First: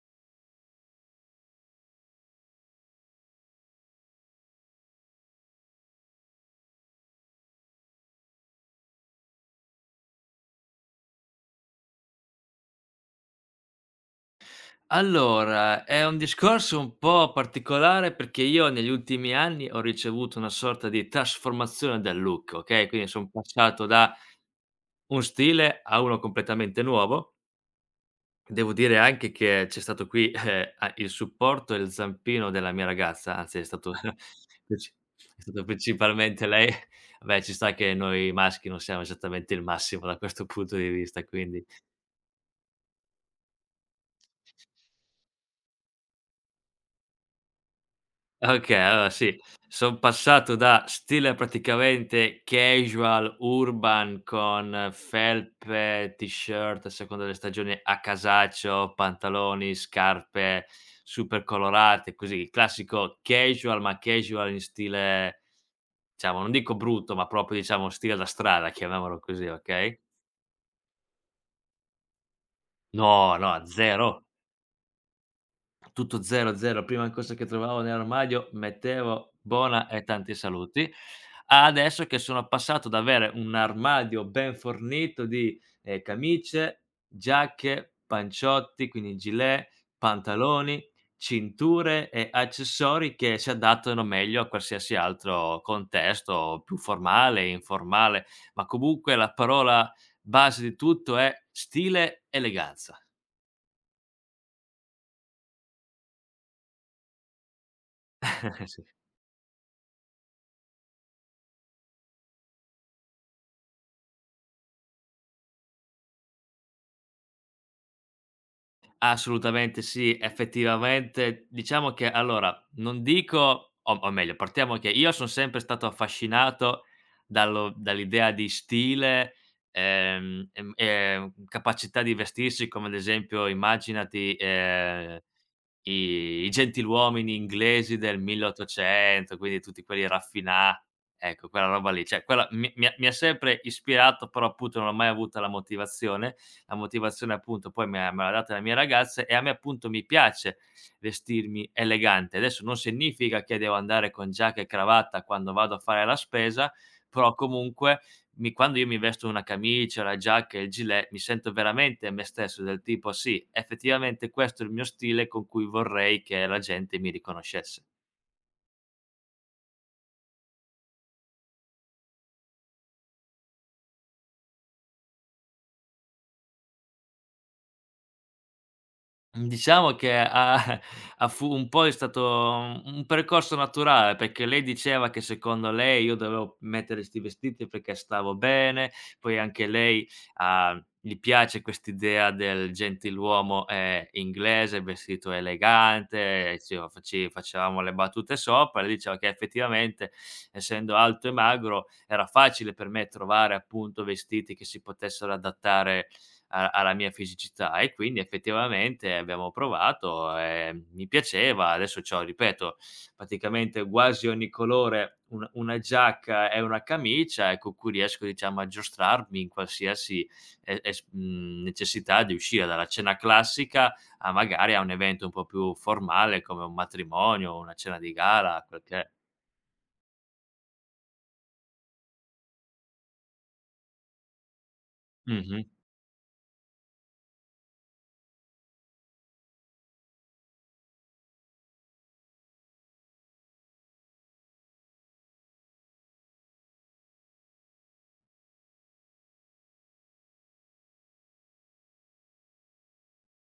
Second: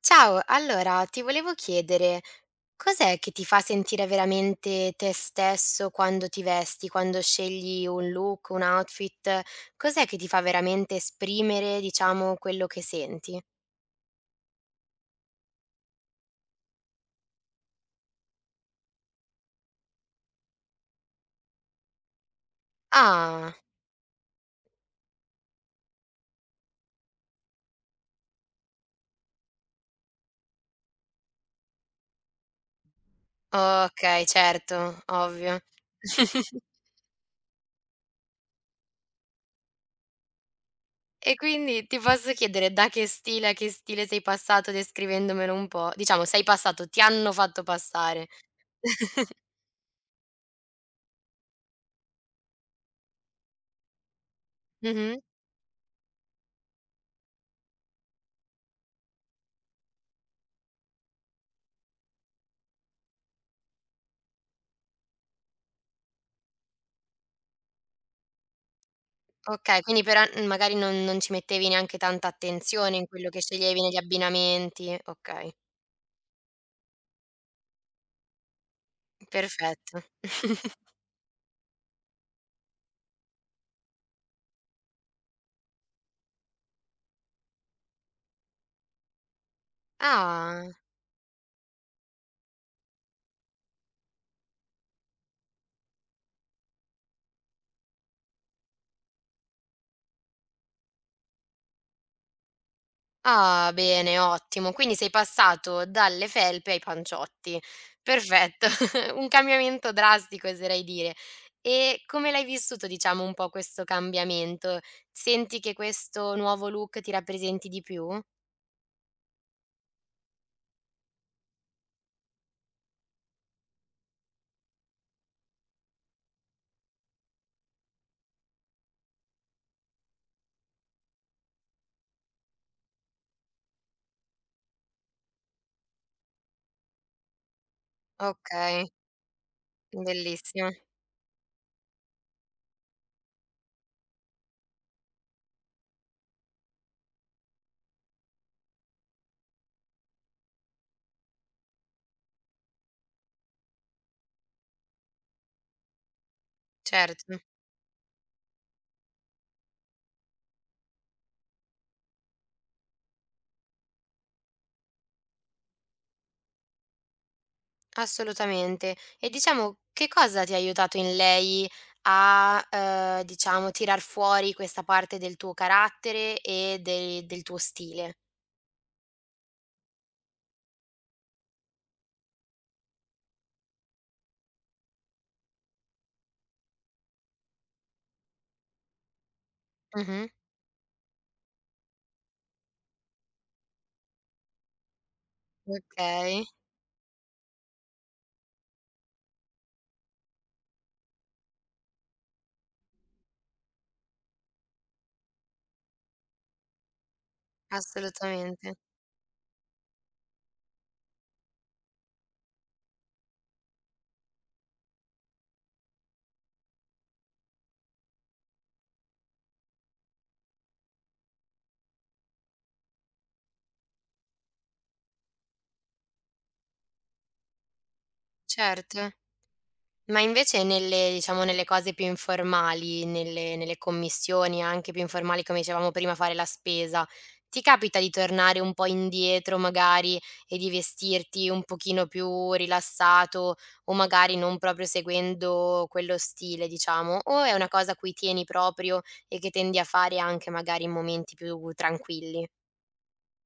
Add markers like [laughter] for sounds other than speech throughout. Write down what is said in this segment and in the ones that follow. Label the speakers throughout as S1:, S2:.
S1: Ciao, allora ti volevo chiedere, cos'è che ti fa sentire veramente te stesso quando ti vesti, quando scegli un look, un outfit? Cos'è che ti fa veramente esprimere, diciamo, quello che senti?
S2: Allora, è un discorso un po' particolare perché io negli ultimi anni ho ricevuto una sorta di trasformazione del look, okay, quindi son
S1: Ah,
S2: passato da un stile a uno completamente nuovo. Devo dire anche che c'è stato qui, a il supporto e il zampino della mia ragazza, anzi è stato.
S1: okay,
S2: [laughs] princi
S1: certo,
S2: È
S1: ovvio.
S2: stato principalmente
S1: [laughs]
S2: lei. Vabbè, ci sta che noi maschi non siamo esattamente il massimo da questo punto di vista,
S1: E
S2: quindi.
S1: quindi ti posso chiedere da che stile a che stile sei passato descrivendomelo un po'? Diciamo sei passato, ti hanno fatto passare.
S2: Okay, allora sì,
S1: [laughs]
S2: son passato da stile praticamente casual urban con
S1: Mh-mh.
S2: felpe, t-shirt a seconda delle stagioni, a casaccio, pantaloni, scarpe super colorate, così il classico casual, ma casual in stile, diciamo, non dico brutto, ma proprio, diciamo, stile da strada, chiamiamolo così,
S1: Okay,
S2: okay?
S1: quindi però, magari non ci mettevi neanche tanta attenzione in quello
S2: No,
S1: che
S2: no,
S1: sceglievi negli
S2: 0.
S1: abbinamenti. Okay,
S2: Tutto 0, 0, prima cosa che trovavo nell'armadio mettevo "buona"
S1: perfetto.
S2: e tanti
S1: [laughs]
S2: saluti, a adesso che sono passato da avere un armadio ben fornito di camicie, giacche, panciotti, quindi gilet,
S1: Ah,
S2: pantaloni, cinture e accessori che si adattano meglio a qualsiasi altro contesto, più formale e informale, ma comunque la parola base di tutto è stile, eleganza.
S1: ah bene, ottimo. Quindi sei passato dalle felpe ai panciotti. Perfetto,
S2: [laughs]
S1: [laughs] un cambiamento drastico oserei dire. E come l'hai vissuto diciamo un po' questo cambiamento? Senti che questo nuovo look ti rappresenti di più?
S2: Assolutamente sì, effettivamente diciamo che allora, non dico, o meglio partiamo che io son sempre stato affascinato dallo dall'idea di stile, capacità di vestirsi come ad esempio immaginati, i gentiluomini inglesi del
S1: Okay,
S2: 1800, quindi tutti quelli
S1: bellissimo,
S2: raffinati, ecco quella roba lì, cioè quella mi ha sempre ispirato, però appunto non ho mai avuto la motivazione. La motivazione appunto poi me l'ha data la mia ragazza e a me appunto mi piace vestirmi elegante. Adesso non significa che devo andare con giacca e cravatta quando vado a fare la spesa, però
S1: certo.
S2: comunque, mi quando io mi vesto una camicia, la giacca e il gilet, mi sento veramente me stesso, del tipo: "Sì, effettivamente questo è il mio stile con cui vorrei che la gente mi riconoscesse".
S1: Assolutamente. E diciamo che cosa ti ha aiutato in lei a, diciamo, tirar fuori questa parte del tuo carattere e de del tuo stile?
S2: Mhmm, diciamo che ha [laughs] ha fu un po' è stato un percorso naturale, perché lei diceva che secondo lei io dovevo mettere 'sti vestiti perché stavo bene, poi anche lei,
S1: Mh-mh.
S2: ha gli piace quest'idea del gentiluomo inglese vestito
S1: Okay,
S2: elegante, e ci faci facevamo le battute sopra, lei diceva che effettivamente essendo alto e magro era facile per me trovare appunto vestiti che si potessero adattare a alla mia fisicità e quindi
S1: assolutamente.
S2: effettivamente abbiamo provato e mi piaceva. Adesso c'ho, ripeto, praticamente quasi ogni colore, un una giacca e una camicia e con cui riesco, diciamo, a giostrarmi in qualsiasi necessità di uscire, dalla cena classica a magari a un evento un po' più formale come un matrimonio, una cena di gala, quel che è.
S1: Certo. Ma invece nelle diciamo, nelle cose più informali, nelle nelle commissioni anche più informali, come
S2: Mh-mh.
S1: dicevamo prima, fare la spesa, ti capita di tornare un po' indietro magari e di vestirti un pochino più rilassato o magari non proprio seguendo quello stile, diciamo? O è una cosa a cui tieni proprio e che tendi a fare anche magari in momenti più tranquilli?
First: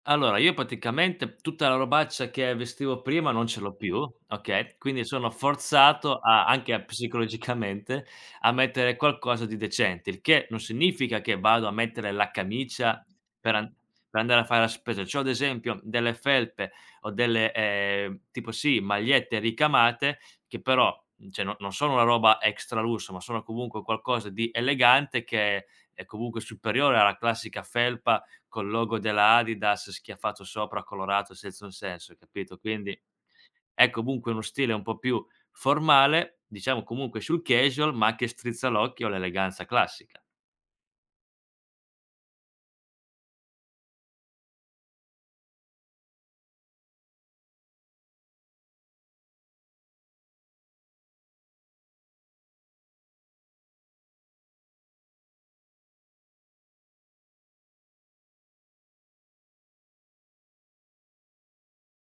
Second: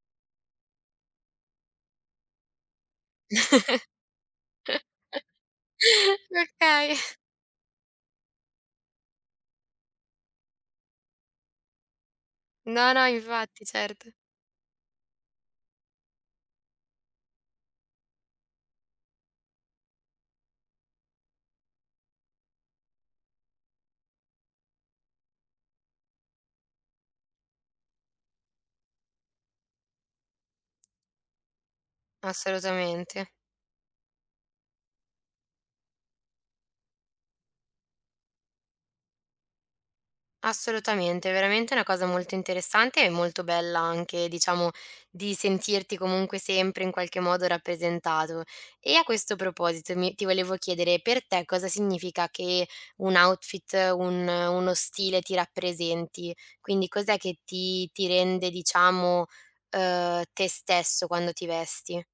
S2: Allora, io praticamente tutta la robaccia che vestivo prima non ce l'ho
S1: [laughs]
S2: più, okay, quindi sono forzato a anche
S1: Okay.
S2: psicologicamente a mettere qualcosa di decente, il che non significa che vado a mettere la
S1: No, no,
S2: camicia per
S1: infatti,
S2: an
S1: certo.
S2: per andare a fare la spesa. C'ho ad esempio delle felpe o delle, tipo, sì, magliette ricamate che però, cioè, no, non sono una roba extra lusso, ma sono comunque qualcosa di elegante che è comunque superiore alla classica felpa col logo della Adidas schiaffato sopra, colorato senza un senso, capito? Quindi
S1: Assolutamente.
S2: è comunque uno stile un po' più formale, diciamo, comunque sul casual, ma che strizza l'occhio all'eleganza classica.
S1: Assolutamente, è veramente una cosa molto interessante e molto bella anche, diciamo, di sentirti comunque sempre in qualche modo rappresentato. E a questo proposito mi- ti volevo chiedere per te cosa significa che un outfit, un- uno stile ti rappresenti? Quindi cos'è che ti rende, diciamo, te stesso quando ti vesti?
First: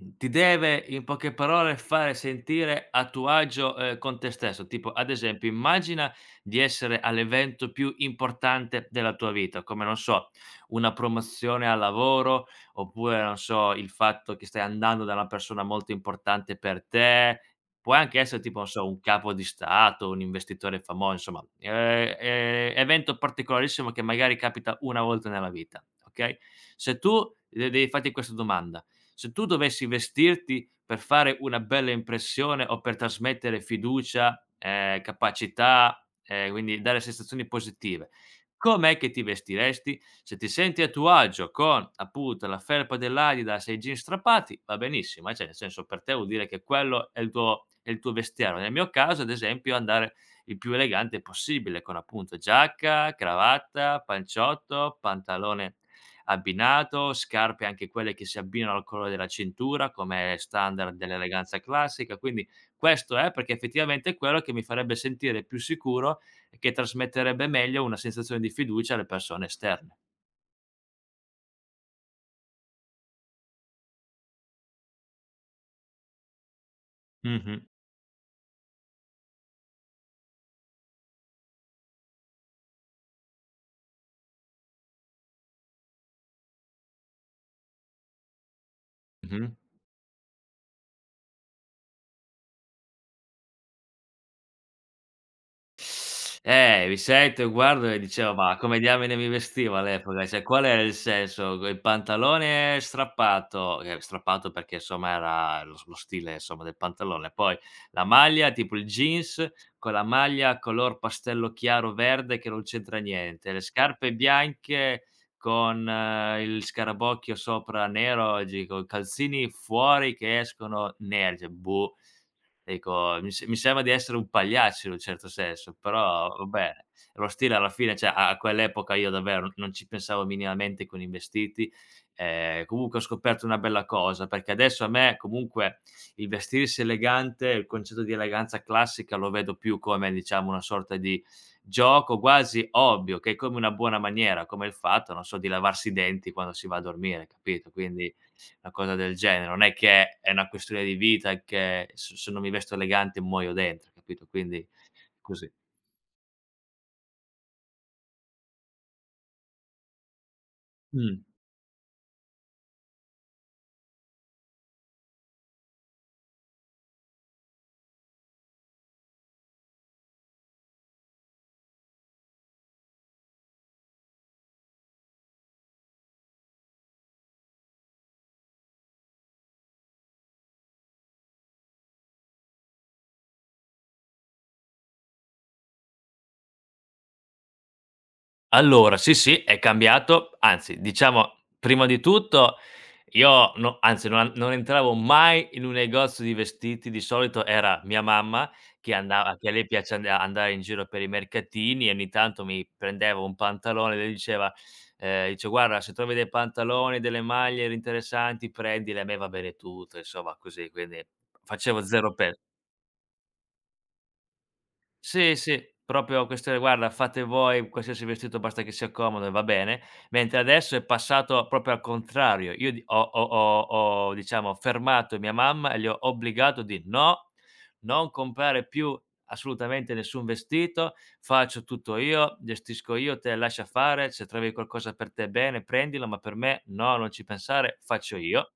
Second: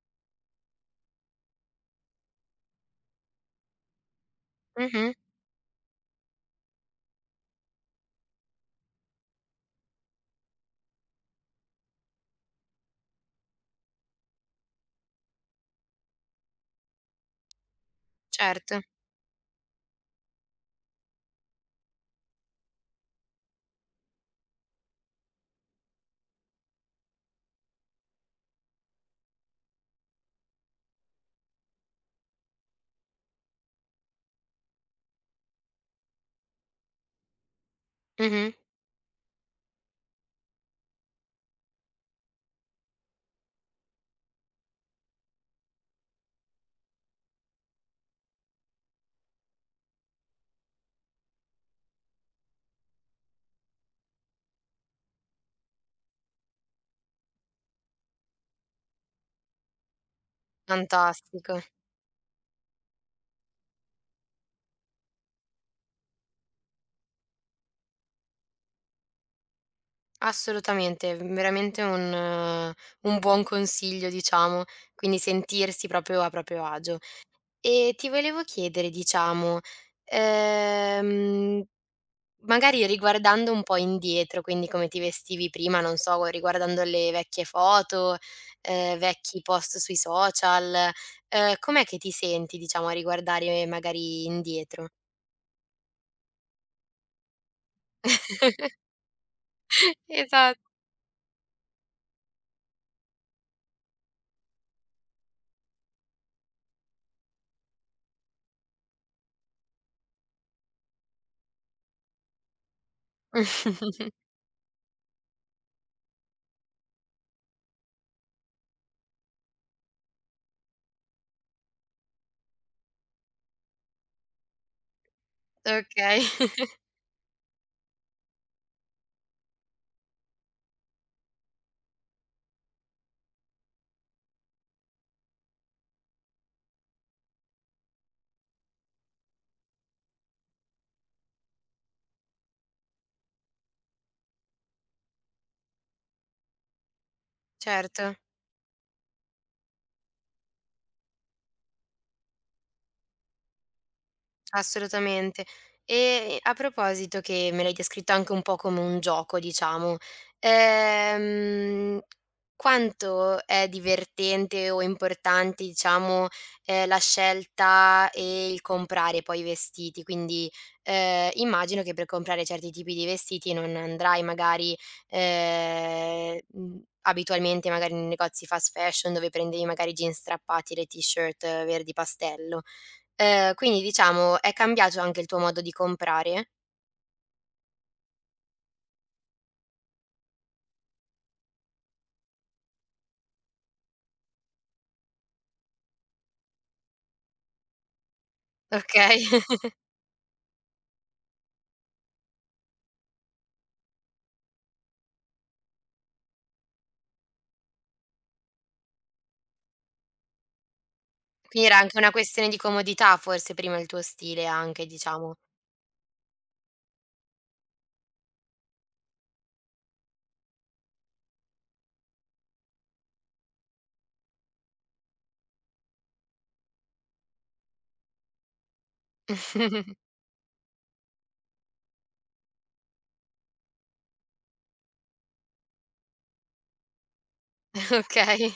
S2: Ti deve, in poche parole, fare sentire a tuo agio con te stesso. Tipo, ad
S1: Mhm,
S2: esempio, immagina di essere all'evento più importante della tua vita, come, non so, una promozione al lavoro, oppure, non so, il fatto che stai andando da una persona molto importante per te. Può anche essere tipo, non
S1: certo,
S2: so, un capo di stato, un investitore famo insomma, evento particolarissimo che magari capita una volta nella vita, okay? Se tu de devi farti questa domanda, se tu dovessi vestirti per fare una bella impressione o per trasmettere fiducia, capacità, quindi dare sensazioni positive,
S1: Mhm,
S2: com'è che ti vestiresti? Se ti senti a tuo agio con appunto la felpa dell'Adidas e i jeans strappati, va benissimo, cioè, nel senso, per te vuol dire che quello è il tuo vestiario. Nel mio caso, ad esempio, andare il più elegante possibile con appunto giacca, cravatta, panciotto, pantalone abbinato, scarpe, anche quelle, che si abbinano al colore della cintura come standard
S1: fantastico.
S2: dell'eleganza classica, quindi questo è perché effettivamente è quello che mi farebbe sentire più sicuro e che trasmetterebbe meglio una sensazione di fiducia alle persone esterne.
S1: Assolutamente, veramente un buon consiglio diciamo, quindi sentirsi proprio a proprio agio.
S2: Mh-mh,
S1: E ti volevo chiedere diciamo, ehm, magari riguardando un po' indietro, quindi come ti vestivi prima, non so, riguardando le vecchie foto, vecchi
S2: mh-mh.
S1: post sui social, com'è che ti senti diciamo a riguardare magari indietro?
S2: Mi sento, guardo e dicevo: "Ma come diamine mi vestivo
S1: [laughs]
S2: all'epoca? Cioè,
S1: Esatto.
S2: qual era il senso? Co Il pantalone strappato", strappato perché insomma era lo stile insomma del pantalone, poi la maglia, tipo il jeans con la maglia color pastello chiaro verde che non c'entra niente, le
S1: [laughs]
S2: scarpe bianche con, il scarabocchio sopra nero, e dico: "Calzini fuori che escono neri", cioè, boh. Ecco, mi se mi sembra di essere un pagliaccio in un certo senso,
S1: Okay,
S2: però vabbè,
S1: [laughs]
S2: lo stile alla fine, cioè, a quell'epoca io davvero non ci pensavo minimamente con i vestiti. Comunque ho scoperto una bella cosa, perché adesso a me comunque il vestirsi elegante, il concetto di eleganza classica lo vedo più come, diciamo, una sorta di gioco, quasi ovvio, che è come una buona maniera, come il fatto, non so, di lavarsi i denti quando si va a dormire, capito? Quindi
S1: certo.
S2: una cosa del genere, non è che è una questione di vita e che s se non mi vesto elegante muoio dentro, capito? Quindi
S1: Assolutamente.
S2: così.
S1: E a proposito che me l'hai descritto anche un po' come un gioco, diciamo,
S2: Mh.
S1: ehm, quanto è divertente o importante, diciamo, la scelta e il comprare poi i vestiti? Quindi, immagino che per comprare certi tipi di vestiti non andrai magari, abitualmente magari nei negozi fast fashion dove prendevi magari jeans strappati e le t-shirt verdi pastello. Quindi diciamo è cambiato anche il tuo modo di comprare,
S2: Allora, sì, sì, è cambiato. Anzi, diciamo, prima di tutto io, no, anzi, non entravo mai in un negozio di vestiti, di solito era mia mamma che
S1: okay?
S2: andava, che a lei
S1: [laughs]
S2: piace andare in giro per i mercatini e ogni tanto mi prendeva un pantalone, lei diceva, dice: "Guarda, se trovi dei pantaloni, delle maglie r interessanti, prendile, a me va bene tutto", insomma, così, quindi
S1: Quindi era
S2: facevo
S1: anche una
S2: 0. Pe
S1: questione di comodità forse prima il tuo stile anche diciamo.
S2: Sì, sì, proprio questione: "Guarda, fate voi qualsiasi vestito, basta che sia comodo e va bene." Mentre adesso è passato proprio al contrario. Io di ho ho ho ho, diciamo, fermato mia mamma e le ho obbligato di: "No, non comprare più assolutamente
S1: [laughs]
S2: nessun vestito, faccio tutto io, gestisco io, te lascia fare, se trovi qualcosa per te bene prendilo, ma per me no, non ci pensare, faccio io."
S1: Okay,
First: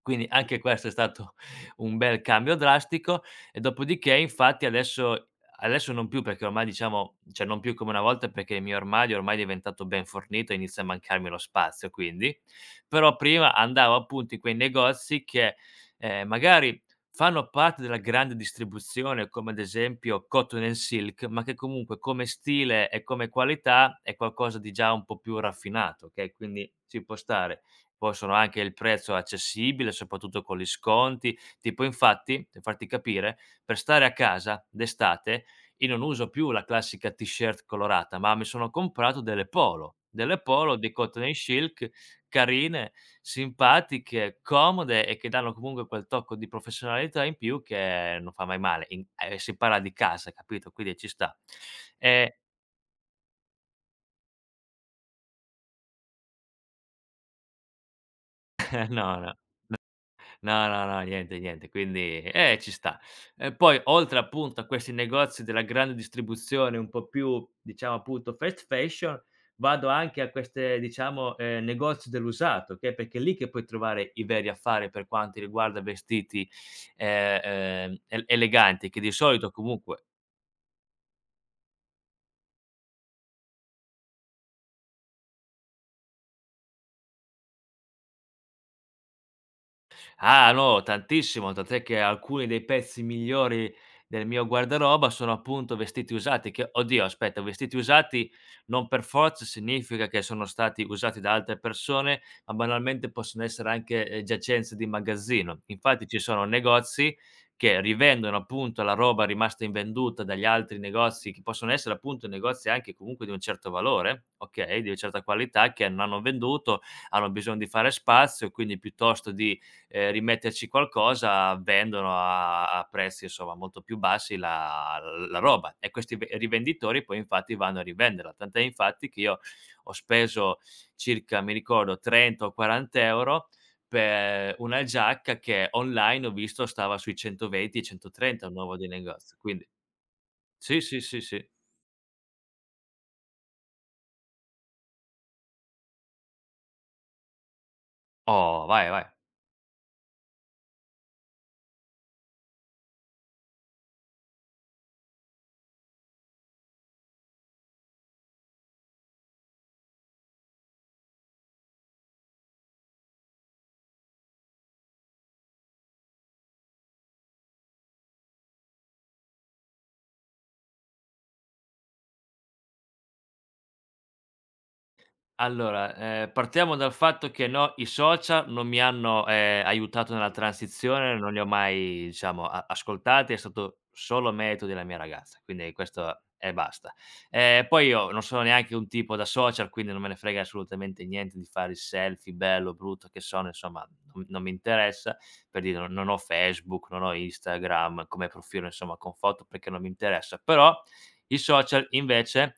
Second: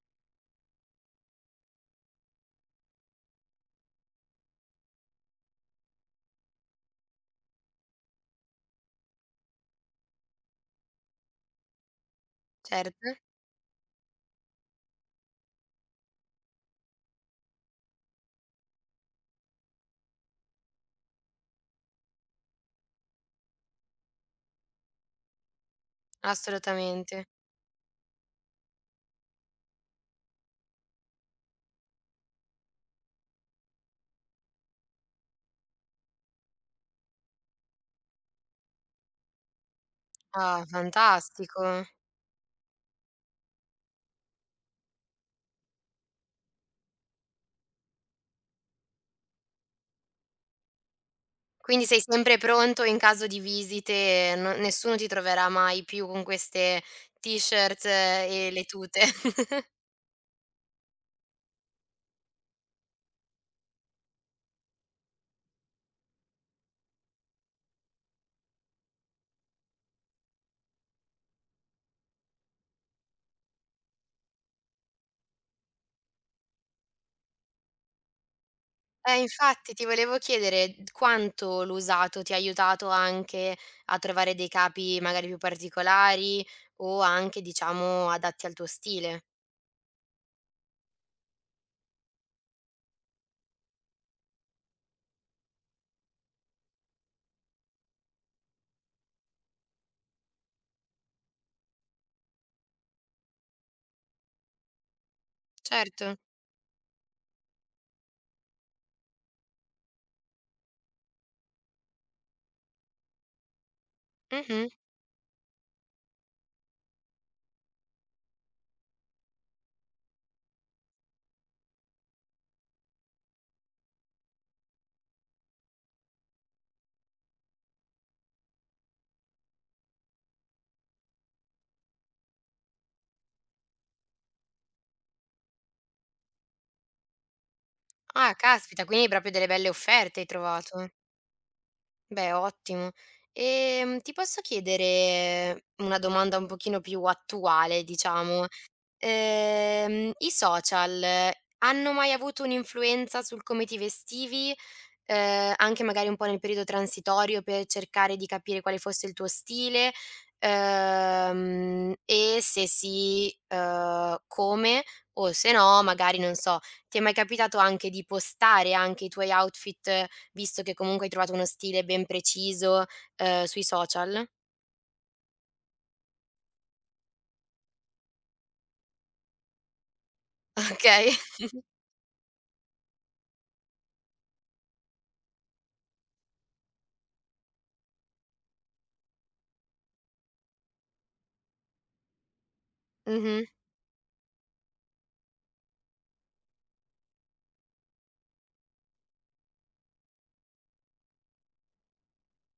S2: Quindi anche questo è stato [laughs] un bel cambio drastico e dopodiché infatti adesso, non più, perché ormai, diciamo, cioè non più come una volta, perché il mio armadio ormai è diventato ben fornito e inizia a mancarmi lo spazio, quindi.
S1: certo,
S2: Però prima andavo appunto in quei negozi che, magari, fanno parte della grande distribuzione come ad esempio Cotton & Silk, ma che comunque come stile e come qualità è qualcosa di già un po' più raffinato, okay, quindi ci può
S1: assolutamente.
S2: stare. Possono anche il prezzo accessibile, soprattutto con gli sconti. Tipo infatti, per farti capire, per stare a casa d'estate io non uso più la classica t-shirt colorata, ma mi sono comprato delle
S1: Ah,
S2: polo di Cotton and
S1: fantastico.
S2: Silk, carine, simpatiche, comode e che danno comunque quel tocco di professionalità in più che non fa mai male. In e si parla di casa, capito, quindi ci sta.
S1: Quindi sei sempre
S2: E
S1: pronto in caso di visite, no nessuno ti troverà mai più con queste t-shirt e le
S2: [laughs]
S1: tute.
S2: no, no. No, no, no, niente, niente, quindi, ci sta. E poi oltre appunto a questi negozi della grande distribuzione un po' più, diciamo, appunto, fast fashion, vado anche a queste, diciamo, negozi dell'usato, che, perché è lì che puoi trovare i veri affari per quanto riguarda vestiti el eleganti, che di solito
S1: Infatti ti
S2: comunque.
S1: volevo chiedere quanto l'usato ti ha aiutato anche a trovare dei capi magari più particolari o anche, diciamo, adatti al tuo stile.
S2: Ah, no, tantissimo, tant'è che alcuni dei pezzi migliori del mio guardaroba sono appunto vestiti usati che, oddio, aspetta, vestiti usati non per forza significa che sono stati usati da altre persone, ma banalmente possono essere anche, giacenze di magazzino. Infatti
S1: Certo.
S2: ci sono negozi che rivendono appunto la roba rimasta invenduta dagli altri negozi, che possono essere appunto negozi anche comunque di un certo valore,
S1: Mh-mh.
S2: okay, di una certa qualità che non hanno venduto, hanno bisogno di fare spazio, quindi piuttosto di, rimetterci qualcosa, vendono a prezzi insomma molto più bassi la roba e questi ve rivenditori poi infatti vanno a rivenderla. Tant'è infatti che io ho speso circa, mi ricordo, 30 o 40 € per una giacca che online ho visto stava sui 120,
S1: Ah,
S2: 130, un nuovo
S1: caspita,
S2: di
S1: quindi proprio
S2: negozio,
S1: delle belle
S2: quindi
S1: offerte hai
S2: sì,
S1: trovato.
S2: sì, sì, sì.
S1: Beh, ottimo. Ti posso chiedere una domanda un pochino più attuale, diciamo,
S2: Oh, vai, vai.
S1: I social hanno mai avuto un'influenza sul come ti vestivi? Anche magari un po' nel periodo transitorio per cercare di capire quale fosse il tuo stile? E se sì, come? O se no, magari non so, ti è mai capitato anche di postare anche i tuoi outfit, visto che comunque hai trovato uno stile ben preciso, sui social?
S2: Allora, partiamo dal fatto che no, i social non mi hanno, aiutato nella
S1: [laughs] Okay.
S2: transizione, non li ho mai, diciamo, a ascoltati, è stato solo merito della mia ragazza, quindi questo e basta. Poi io non sono neanche un tipo da social, quindi non me ne frega assolutamente niente di fare il selfie, bello, brutto che
S1: Mh-mh,
S2: sono, insomma non mi interessa, per dire non ho Facebook, non ho Instagram come profilo insomma con foto perché non mi interessa, però i social invece,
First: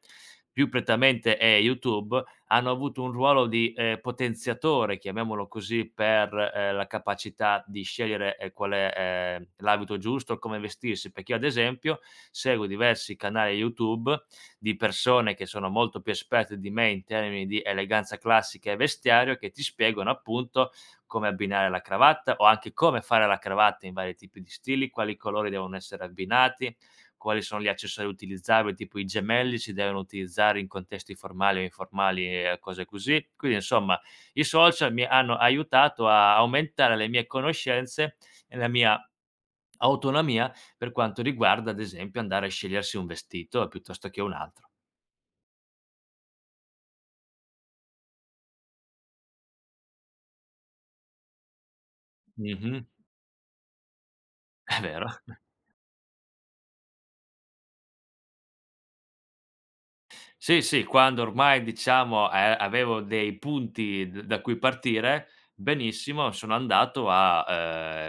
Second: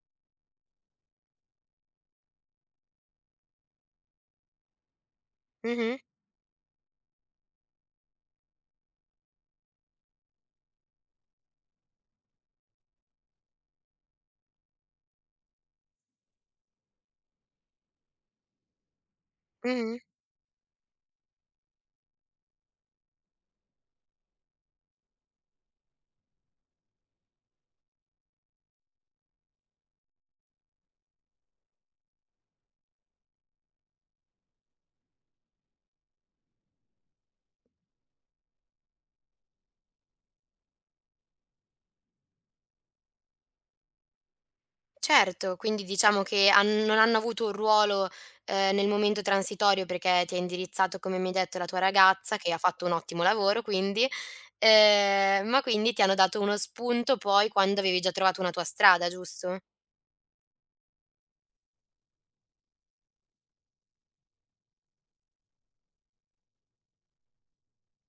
S2: più prettamente è YouTube, hanno avuto un ruolo di, potenziatore, chiamiamolo così,
S1: mh-mh,
S2: per, la capacità di scegliere, qual è, l'abito giusto, come vestirsi, perché io, ad esempio, seguo diversi canali YouTube di persone che sono molto più esperte di me in termini di eleganza classica e vestiario, che ti
S1: mh-mh.
S2: spiegano appunto come abbinare la cravatta o anche come fare la cravatta in vari tipi di stili, quali colori devono essere abbinati, quali sono gli accessori utilizzabili, tipo i gemelli si devono utilizzare in contesti formali o informali e, cose così. Quindi, insomma, i social mi hanno aiutato a aumentare le mie conoscenze e la mia autonomia per quanto riguarda, ad esempio, andare a scegliersi un vestito piuttosto che un altro.
S1: Certo, quindi diciamo che han non hanno avuto un ruolo, nel momento transitorio perché ti ha indirizzato, come mi hai detto, la tua ragazza che ha
S2: Mh-mh,
S1: fatto un ottimo lavoro quindi,
S2: è vero.
S1: ma quindi ti hanno dato uno spunto poi quando avevi già trovato una tua strada, giusto?
S2: Sì, sì, quando ormai, diciamo, avevo dei punti d da cui partire, benissimo, sono andato a,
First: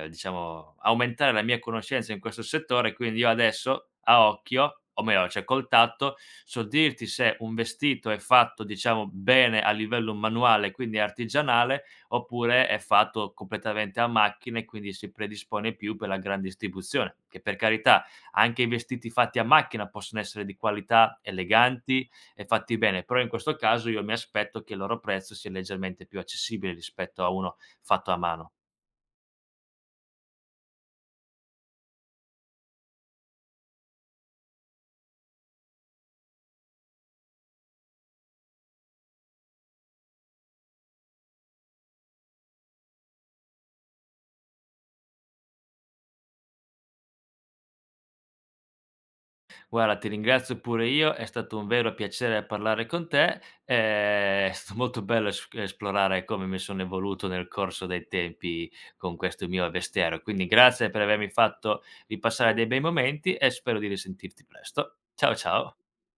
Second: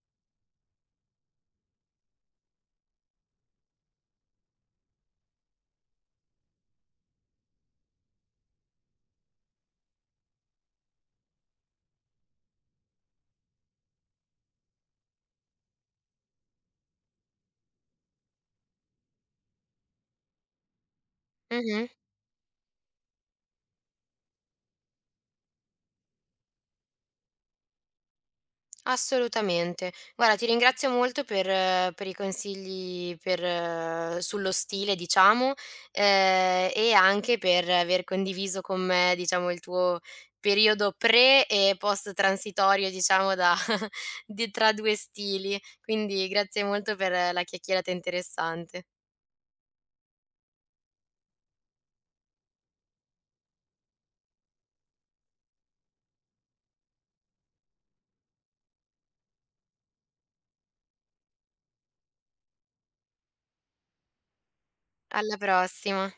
S2: diciamo, aumentare la mia conoscenza in questo settore, quindi io adesso a occhio, o meglio, cioè col tatto, so dirti se un vestito è fatto, diciamo, bene a livello manuale, quindi artigianale, oppure è fatto completamente a macchina e quindi si predispone più per la gran distribuzione. Che, per carità, anche i vestiti fatti a macchina possono essere di qualità,
S1: Mh-mh.
S2: eleganti e fatti bene, però in questo caso io mi aspetto che il loro prezzo sia leggermente più accessibile rispetto a uno fatto a mano.
S1: Assolutamente. Guarda, ti ringrazio molto per i consigli per, sullo stile, diciamo, e anche per aver condiviso con me, diciamo, il tuo periodo pre e post transitorio, diciamo, da, [laughs] di- tra due stili. Quindi grazie molto per la chiacchierata interessante.
S2: Guarda, ti ringrazio pure io, è stato un vero piacere parlare con te, [laughs] è stato molto bello es esplorare come mi sono evoluto nel corso dei tempi con questo mio vestiero, quindi grazie per avermi fatto ripassare dei bei momenti e spero di risentirti presto.
S1: Alla
S2: Ciao, ciao.
S1: prossima.